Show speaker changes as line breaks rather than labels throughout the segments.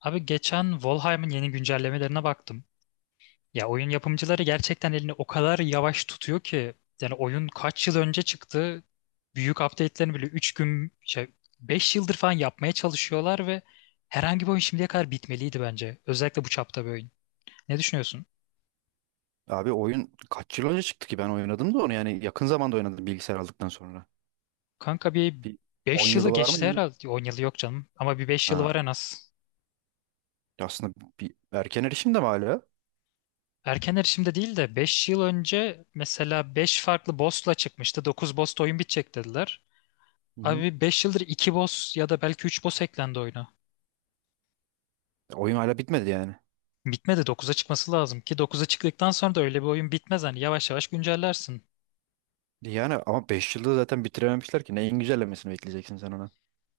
Abi geçen Valheim'in yeni güncellemelerine baktım. Ya oyun yapımcıları gerçekten elini o kadar yavaş tutuyor ki yani oyun kaç yıl önce çıktı. Büyük update'lerini bile 3 gün şey 5 yıldır falan yapmaya çalışıyorlar ve herhangi bir oyun şimdiye kadar bitmeliydi bence. Özellikle bu çapta bir oyun. Ne düşünüyorsun?
Abi oyun kaç yıl önce çıktı ki ben oynadım da onu, yani yakın zamanda oynadım bilgisayar aldıktan sonra.
Kanka bir
Bir 10
5 yılı
yılı var mı
geçti
ya?
herhalde. 10 yılı yok canım ama bir 5 yılı
Ha.
var en az.
Aslında bir erken erişim de mi hala?
Erken erişimde değil de 5 yıl önce mesela 5 farklı boss'la çıkmıştı. Dokuz boss'ta oyun bitecek dediler.
Hı hı.
Abi 5 yıldır 2 boss ya da belki 3 boss eklendi oyuna.
Oyun hala bitmedi yani.
Bitmedi, 9'a çıkması lazım ki 9'a çıktıktan sonra da öyle bir oyun bitmez. Hani yavaş yavaş güncellersin.
Yani ama 5 zaten bitirememişler ki, neyin güncellemesini bekleyeceksin sen ona.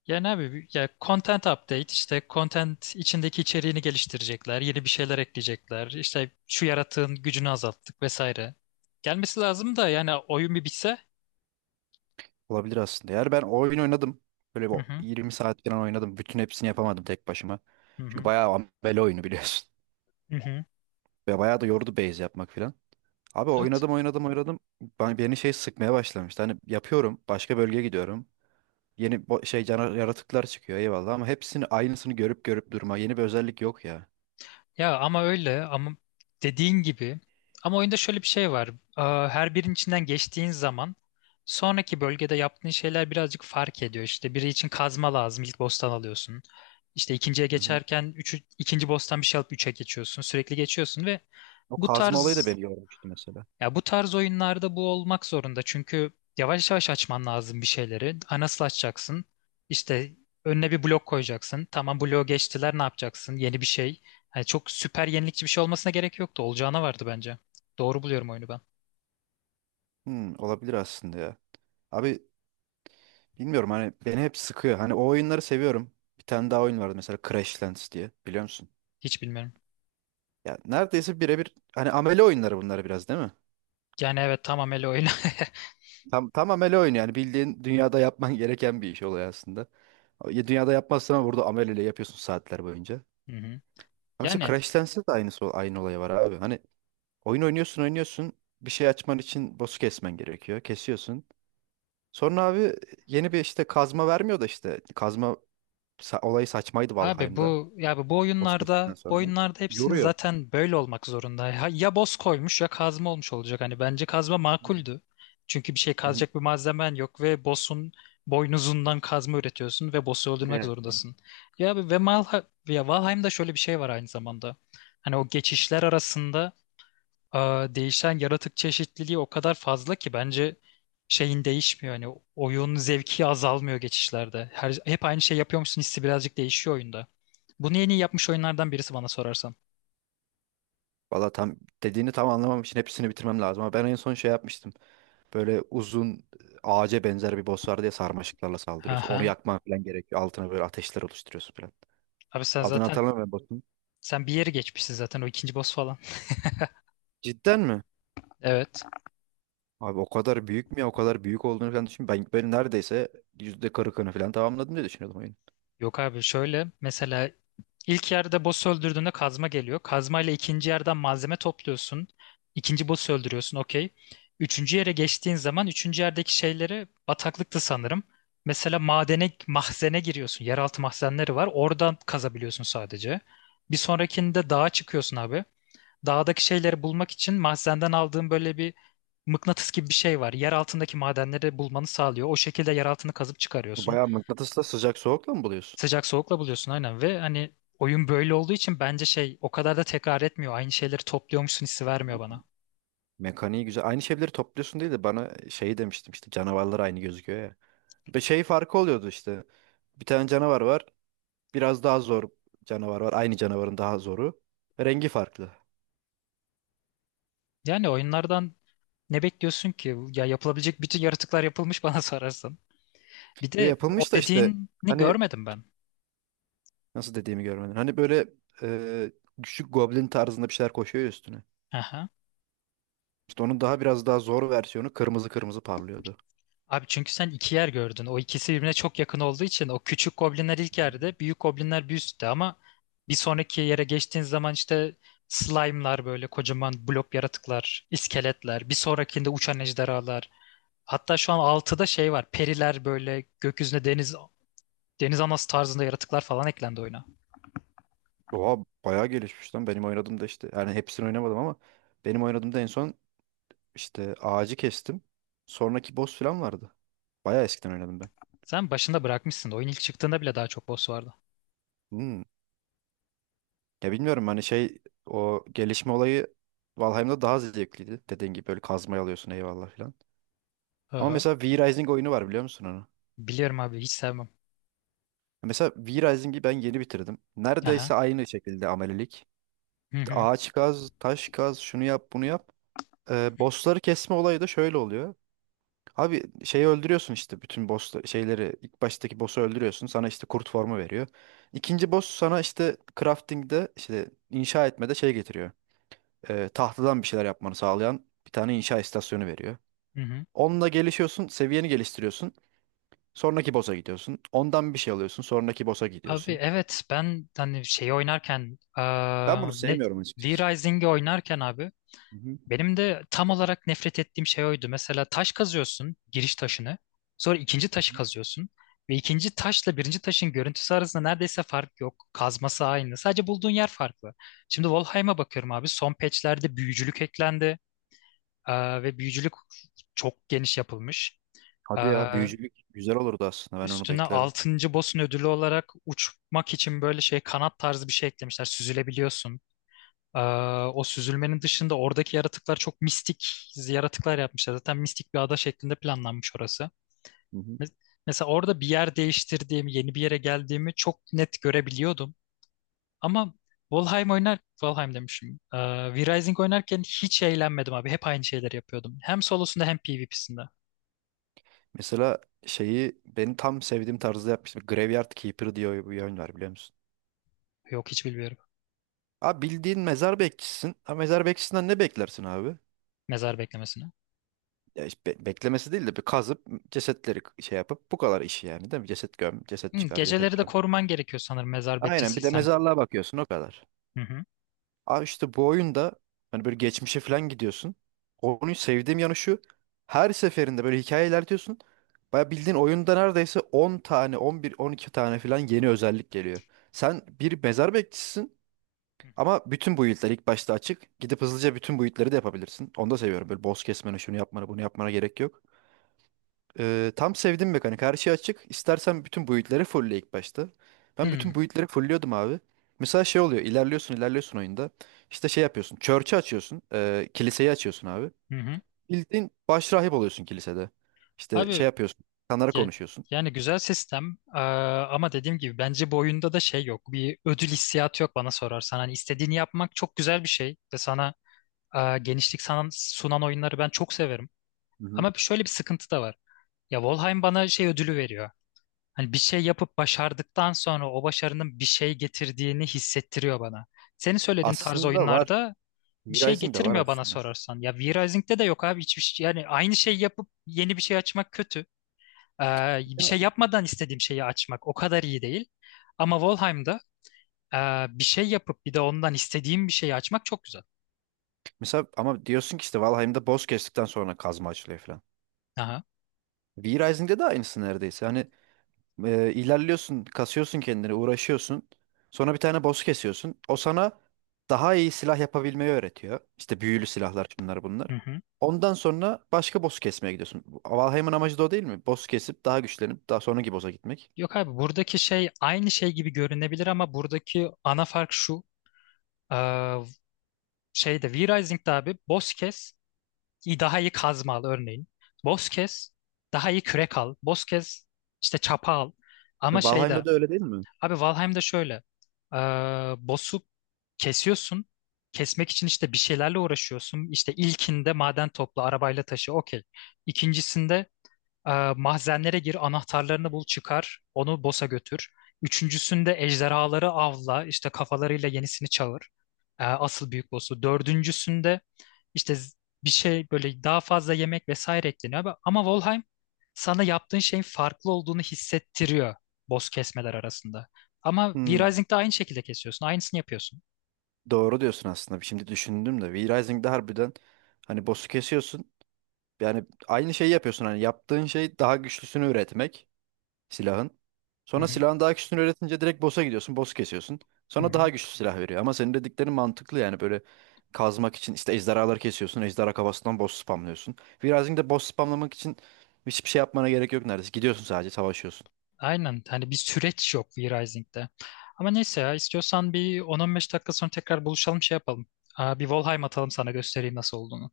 Yani abi ya content update, işte content içindeki içeriğini geliştirecekler, yeni bir şeyler ekleyecekler. İşte şu yaratığın gücünü azalttık vesaire. Gelmesi lazım da yani oyun bir bitse.
Olabilir aslında. Yani ben oyun oynadım. Böyle bir
Hı hı,
20 saat falan oynadım. Bütün hepsini yapamadım tek başıma.
hı
Çünkü
hı.
bayağı ambele oyunu biliyorsun.
Hı hı.
Ve bayağı da yordu base yapmak falan. Abi
Evet.
oynadım, oynadım, oynadım. Beni şey sıkmaya başlamıştı. Hani yapıyorum. Başka bölgeye gidiyorum. Yeni bo- şey cana- yaratıklar çıkıyor, eyvallah, ama hepsini aynısını görüp görüp durma. Yeni bir özellik yok ya.
Ya ama öyle, ama dediğin gibi, ama oyunda şöyle bir şey var. Her birinin içinden geçtiğin zaman sonraki bölgede yaptığın şeyler birazcık fark ediyor. İşte biri için kazma lazım, ilk boss'tan alıyorsun. İşte ikinciye
Hı hı.
geçerken üçü, ikinci boss'tan bir şey alıp üçe geçiyorsun. Sürekli geçiyorsun ve
O
bu
kazma olayı da
tarz
beni yormuştu mesela.
bu tarz oyunlarda bu olmak zorunda. Çünkü yavaş yavaş açman lazım bir şeyleri. Ha, nasıl açacaksın? İşte önüne bir blok koyacaksın. Tamam, bloğu geçtiler, ne yapacaksın? Yeni bir şey. Yani çok süper yenilikçi bir şey olmasına gerek yoktu. Olacağına vardı bence. Doğru buluyorum oyunu ben.
Hmm, olabilir aslında ya. Abi bilmiyorum, hani beni hep sıkıyor. Hani o oyunları seviyorum. Bir tane daha oyun vardı mesela, Crashlands diye, biliyor musun?
Hiç bilmiyorum.
Ya neredeyse birebir, hani amele oyunları bunlar biraz, değil mi?
Yani evet, tamam, öyle oyun.
Tam amele oyunu yani, bildiğin dünyada yapman gereken bir iş oluyor aslında. Ya dünyada yapmazsan ama burada ameleyle yapıyorsun saatler boyunca.
Hı hı.
Ama mesela
Yani
Crash Dance'de de aynısı, aynı olay var abi. Hani oyun oynuyorsun, oynuyorsun. Bir şey açman için boss'u kesmen gerekiyor. Kesiyorsun. Sonra abi yeni bir işte kazma vermiyor da işte. Olayı saçmaydı
abi,
Valheim'da.
bu ya bu
Boss
oyunlarda
kestikten
bu
sonra.
oyunlarda hepsinin
Yoruyor.
zaten böyle olmak zorunda. Ya, ya boss koymuş ya kazma olmuş olacak. Hani bence kazma
Hı
makuldü. Çünkü bir şey
hı.
kazacak bir malzemen yok ve boss'un boynuzundan kazma üretiyorsun ve boss'u öldürmek
Evet.
zorundasın. Ya abi ve Valheim'da şöyle bir şey var aynı zamanda. Hani o geçişler arasında değişen yaratık çeşitliliği o kadar fazla ki bence şeyin değişmiyor. Hani oyun zevki azalmıyor geçişlerde. Hep aynı şey yapıyormuşsun hissi birazcık değişiyor oyunda. Bunu en iyi yapmış oyunlardan birisi bana sorarsan.
Valla tam Dediğini tam anlamam için hepsini bitirmem lazım. Ama ben en son şey yapmıştım. Böyle uzun ağaca benzer bir boss vardı ya, sarmaşıklarla saldırıyorsun. Onu
Aha.
yakman falan gerekiyor. Altına böyle ateşler oluşturuyorsun falan.
Abi
Adını hatırlamıyorum boss'un.
sen bir yeri geçmişsin zaten, o ikinci boss falan.
Cidden mi?
Evet.
Abi o kadar büyük mü ya? O kadar büyük olduğunu falan düşün. Ben neredeyse %40'ını falan tamamladım diye düşünüyordum oyunu.
Yok abi, şöyle mesela: İlk yerde boss öldürdüğünde kazma geliyor. Kazma ile ikinci yerden malzeme topluyorsun. İkinci boss'u öldürüyorsun, okey. Üçüncü yere geçtiğin zaman üçüncü yerdeki şeyleri, bataklıktı sanırım. Mesela madene, mahzene giriyorsun. Yeraltı mahzenleri var. Oradan kazabiliyorsun sadece. Bir sonrakinde dağa çıkıyorsun abi. Dağdaki şeyleri bulmak için mahzenden aldığın böyle bir mıknatıs gibi bir şey var. Yer altındaki madenleri bulmanı sağlıyor. O şekilde yer altını kazıp çıkarıyorsun.
Bayağı mıknatısla, sıcak soğukla mı buluyorsun?
Sıcak soğukla buluyorsun aynen ve hani oyun böyle olduğu için bence şey o kadar da tekrar etmiyor. Aynı şeyleri topluyormuşsun hissi vermiyor
Hmm.
bana.
Mekaniği güzel. Aynı şeyleri topluyorsun değil de, bana şey demiştim işte, canavarlar aynı gözüküyor ya. Ve şey farkı oluyordu işte. Bir tane canavar var. Biraz daha zor canavar var. Aynı canavarın daha zoru. Rengi farklı.
Yani oyunlardan ne bekliyorsun ki? Ya yapılabilecek bütün yaratıklar yapılmış bana sorarsan. Bir
Ve
de o
yapılmış da işte,
dediğini
hani
görmedim ben.
nasıl dediğimi görmedin. Hani böyle e, küçük goblin tarzında bir şeyler koşuyor ya üstüne.
Aha.
İşte onun daha biraz daha zor versiyonu kırmızı kırmızı parlıyordu.
Abi çünkü sen iki yer gördün. O ikisi birbirine çok yakın olduğu için o küçük goblinler ilk yerde, büyük goblinler bir üstte ama bir sonraki yere geçtiğin zaman işte slime'lar böyle kocaman blok yaratıklar, iskeletler, bir sonrakinde uçan ejderhalar. Hatta şu an altıda şey var. Periler böyle gökyüzüne, deniz anası tarzında yaratıklar falan eklendi oyuna.
Oha bayağı gelişmiş lan. Benim oynadığımda işte, yani hepsini oynamadım ama benim oynadığımda en son işte ağacı kestim. Sonraki boss falan vardı. Bayağı eskiden oynadım ben.
Sen başında bırakmışsın. Oyun ilk çıktığında bile daha çok boss vardı.
Hmm. Ya bilmiyorum, hani şey, o gelişme olayı Valheim'da daha zevkliydi. Dediğin gibi böyle kazmayı alıyorsun eyvallah falan. Ama
Aha.
mesela V-Rising oyunu var, biliyor musun onu?
Biliyorum abi, hiç sevmem.
Mesela V-Rising'i ben yeni bitirdim.
Aha.
Neredeyse aynı şekilde amelilik.
Hı
İşte
hı.
ağaç kaz, taş kaz, şunu yap, bunu yap. Bossları kesme olayı da şöyle oluyor. Abi şeyi öldürüyorsun işte, bütün boss şeyleri, ilk baştaki boss'u öldürüyorsun. Sana işte kurt formu veriyor. İkinci boss sana işte crafting'de, işte inşa etmede şey getiriyor. Tahtadan bir şeyler yapmanı sağlayan bir tane inşa istasyonu veriyor.
Hı hı.
Onunla gelişiyorsun, seviyeni geliştiriyorsun. Sonraki boss'a gidiyorsun. Ondan bir şey alıyorsun, sonraki boss'a
Abi
gidiyorsun.
evet, ben hani şeyi oynarken
Ben bunu
ne
sevmiyorum açıkçası.
V-Rising'i oynarken abi,
Hı hı.
benim de tam olarak nefret ettiğim şey oydu. Mesela taş kazıyorsun, giriş taşını. Sonra ikinci taşı kazıyorsun. Ve ikinci taşla birinci taşın görüntüsü arasında neredeyse fark yok. Kazması aynı. Sadece bulduğun yer farklı. Şimdi Valheim'a bakıyorum abi. Son patchlerde büyücülük eklendi. Ve büyücülük çok geniş yapılmış. Ee,
Hadi ya, büyücülük güzel olurdu aslında. Ben onu
Üstüne
beklerdim.
altıncı boss'un ödülü olarak uçmak için böyle şey kanat tarzı bir şey eklemişler. Süzülebiliyorsun. Ee, O süzülmenin dışında oradaki yaratıklar çok mistik yaratıklar yapmışlar. Zaten mistik bir ada şeklinde planlanmış orası. Mes- Mesela orada bir yer değiştirdiğimi, yeni bir yere geldiğimi çok net görebiliyordum. Ama Valheim oynar, Valheim demişim. V-Rising oynarken hiç eğlenmedim abi. Hep aynı şeyleri yapıyordum. Hem solosunda hem PvP'sinde.
Mesela şeyi benim tam sevdiğim tarzda yapmıştım. Graveyard Keeper diye bir oyun var, biliyor musun?
Yok, hiç bilmiyorum.
Abi bildiğin mezar bekçisisin. Ha, mezar bekçisinden ne beklersin abi?
Mezar beklemesine.
Ya işte beklemesi değil de, bir kazıp cesetleri şey yapıp, bu kadar işi yani, değil mi? Ceset göm, ceset
Hı,
çıkar, ceset
geceleri de
göm.
koruman gerekiyor sanırım mezar
Aynen, bir de
bekçisiysen.
mezarlığa bakıyorsun o kadar.
Hı hı.
Abi işte bu oyunda hani böyle geçmişe falan gidiyorsun. Oyunu sevdiğim yanı şu. Her seferinde böyle hikaye ilerliyorsun. Baya bildiğin oyunda neredeyse 10 tane, 11, 12 tane falan yeni özellik geliyor. Sen bir mezar bekçisisin
Hı
ama bütün build'ler ilk başta açık. Gidip hızlıca bütün build'leri de yapabilirsin. Onu da seviyorum. Böyle boss kesmene, şunu yapmana, bunu yapmana gerek yok. Tam sevdim mekanik. Her şey açık. İstersen bütün build'leri fullle ilk başta. Ben
hı.
bütün build'leri fullliyordum abi. Mesela şey oluyor, ilerliyorsun, ilerliyorsun oyunda. İşte şey yapıyorsun. Church'ı açıyorsun. Kiliseyi açıyorsun abi.
Hı hı.
Bildiğin başrahip oluyorsun kilisede. İşte şey
Abi
yapıyorsun. İnsanlara
Ya-
konuşuyorsun.
Yani güzel sistem, ama dediğim gibi bence bu oyunda da şey yok. Bir ödül hissiyatı yok bana sorarsan. Hani istediğini yapmak çok güzel bir şey ve sana genişlik sunan oyunları ben çok severim.
Hı hı.
Ama şöyle bir sıkıntı da var. Ya Valheim bana şey ödülü veriyor. Hani bir şey yapıp başardıktan sonra o başarının bir şey getirdiğini hissettiriyor bana. Senin söylediğin tarz
Aslında var.
oyunlarda bir
New
şey
Rising de var
getirmiyor bana
aslında.
sorarsan. Ya V-Rising'de de yok abi, hiçbir şey. Yani aynı şey yapıp yeni bir şey açmak kötü. Bir
Ya,
şey yapmadan istediğim şeyi açmak o kadar iyi değil. Ama Valheim'da bir şey yapıp bir de ondan istediğim bir şeyi açmak çok güzel.
mesela ama diyorsun ki işte Valheim'de boss kestikten sonra kazma açılıyor falan.
Aha.
V-Rising'de de aynısı neredeyse. Hani ilerliyorsun, kasıyorsun kendini, uğraşıyorsun. Sonra bir tane boss kesiyorsun. O sana daha iyi silah yapabilmeyi öğretiyor. İşte büyülü silahlar, şunlar bunlar.
Hı hı.
Ondan sonra başka boss kesmeye gidiyorsun. Valheim'ın amacı da o değil mi? Boss kesip daha güçlenip daha sonraki boss'a gitmek.
Yok abi, buradaki şey aynı şey gibi görünebilir ama buradaki ana fark şu. E, şeyde V-Rising'de abi, boss kes daha iyi kazma al örneğin. Boss kes, daha iyi kürek al. Boss kes, işte çapa al. Ama
Valheim'da da öyle değil mi?
abi, Valheim'de şöyle. Ee, boss'u kesiyorsun. Kesmek için işte bir şeylerle uğraşıyorsun. İşte ilkinde maden topla, arabayla taşı, okey. İkincisinde mahzenlere gir, anahtarlarını bul, çıkar, onu boss'a götür. Üçüncüsünde ejderhaları avla, işte kafalarıyla yenisini çağır. Asıl büyük boss'u. Dördüncüsünde işte bir şey, böyle daha fazla yemek vesaire ekleniyor. Ama Valheim sana yaptığın şeyin farklı olduğunu hissettiriyor boss kesmeler arasında. Ama
Hmm,
V-Rising'de aynı şekilde kesiyorsun. Aynısını yapıyorsun.
doğru diyorsun aslında. Şimdi düşündüm de. V-Rising'de harbiden hani boss'u kesiyorsun. Yani aynı şeyi yapıyorsun. Hani yaptığın şey daha güçlüsünü üretmek silahın.
Hı
Sonra
hı,
silahın daha güçlüsünü üretince direkt boss'a gidiyorsun. Boss kesiyorsun.
hı
Sonra
hı.
daha güçlü silah veriyor. Ama senin dediklerin mantıklı yani, böyle kazmak için işte ejderhaları kesiyorsun. Ejderha kafasından boss spamlıyorsun. Virazing'de boss spamlamak için hiçbir şey yapmana gerek yok neredeyse. Gidiyorsun sadece savaşıyorsun.
Aynen. Hani bir süreç yok V-Rising'de. Ama neyse, ya istiyorsan bir 10-15 dakika sonra tekrar buluşalım, şey yapalım. Bir Valheim atalım, sana göstereyim nasıl olduğunu.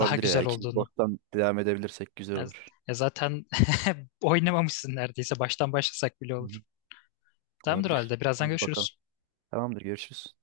Daha
ya.
güzel
İkinci
olduğunu.
boss'tan devam edebilirsek güzel
Ya,
olur.
ya zaten oynamamışsın neredeyse. Baştan başlasak bile
Hı
olur.
hı.
Tamamdır o
Olabilir.
halde. Birazdan
Ona bir bakalım.
görüşürüz.
Tamamdır, görüşürüz.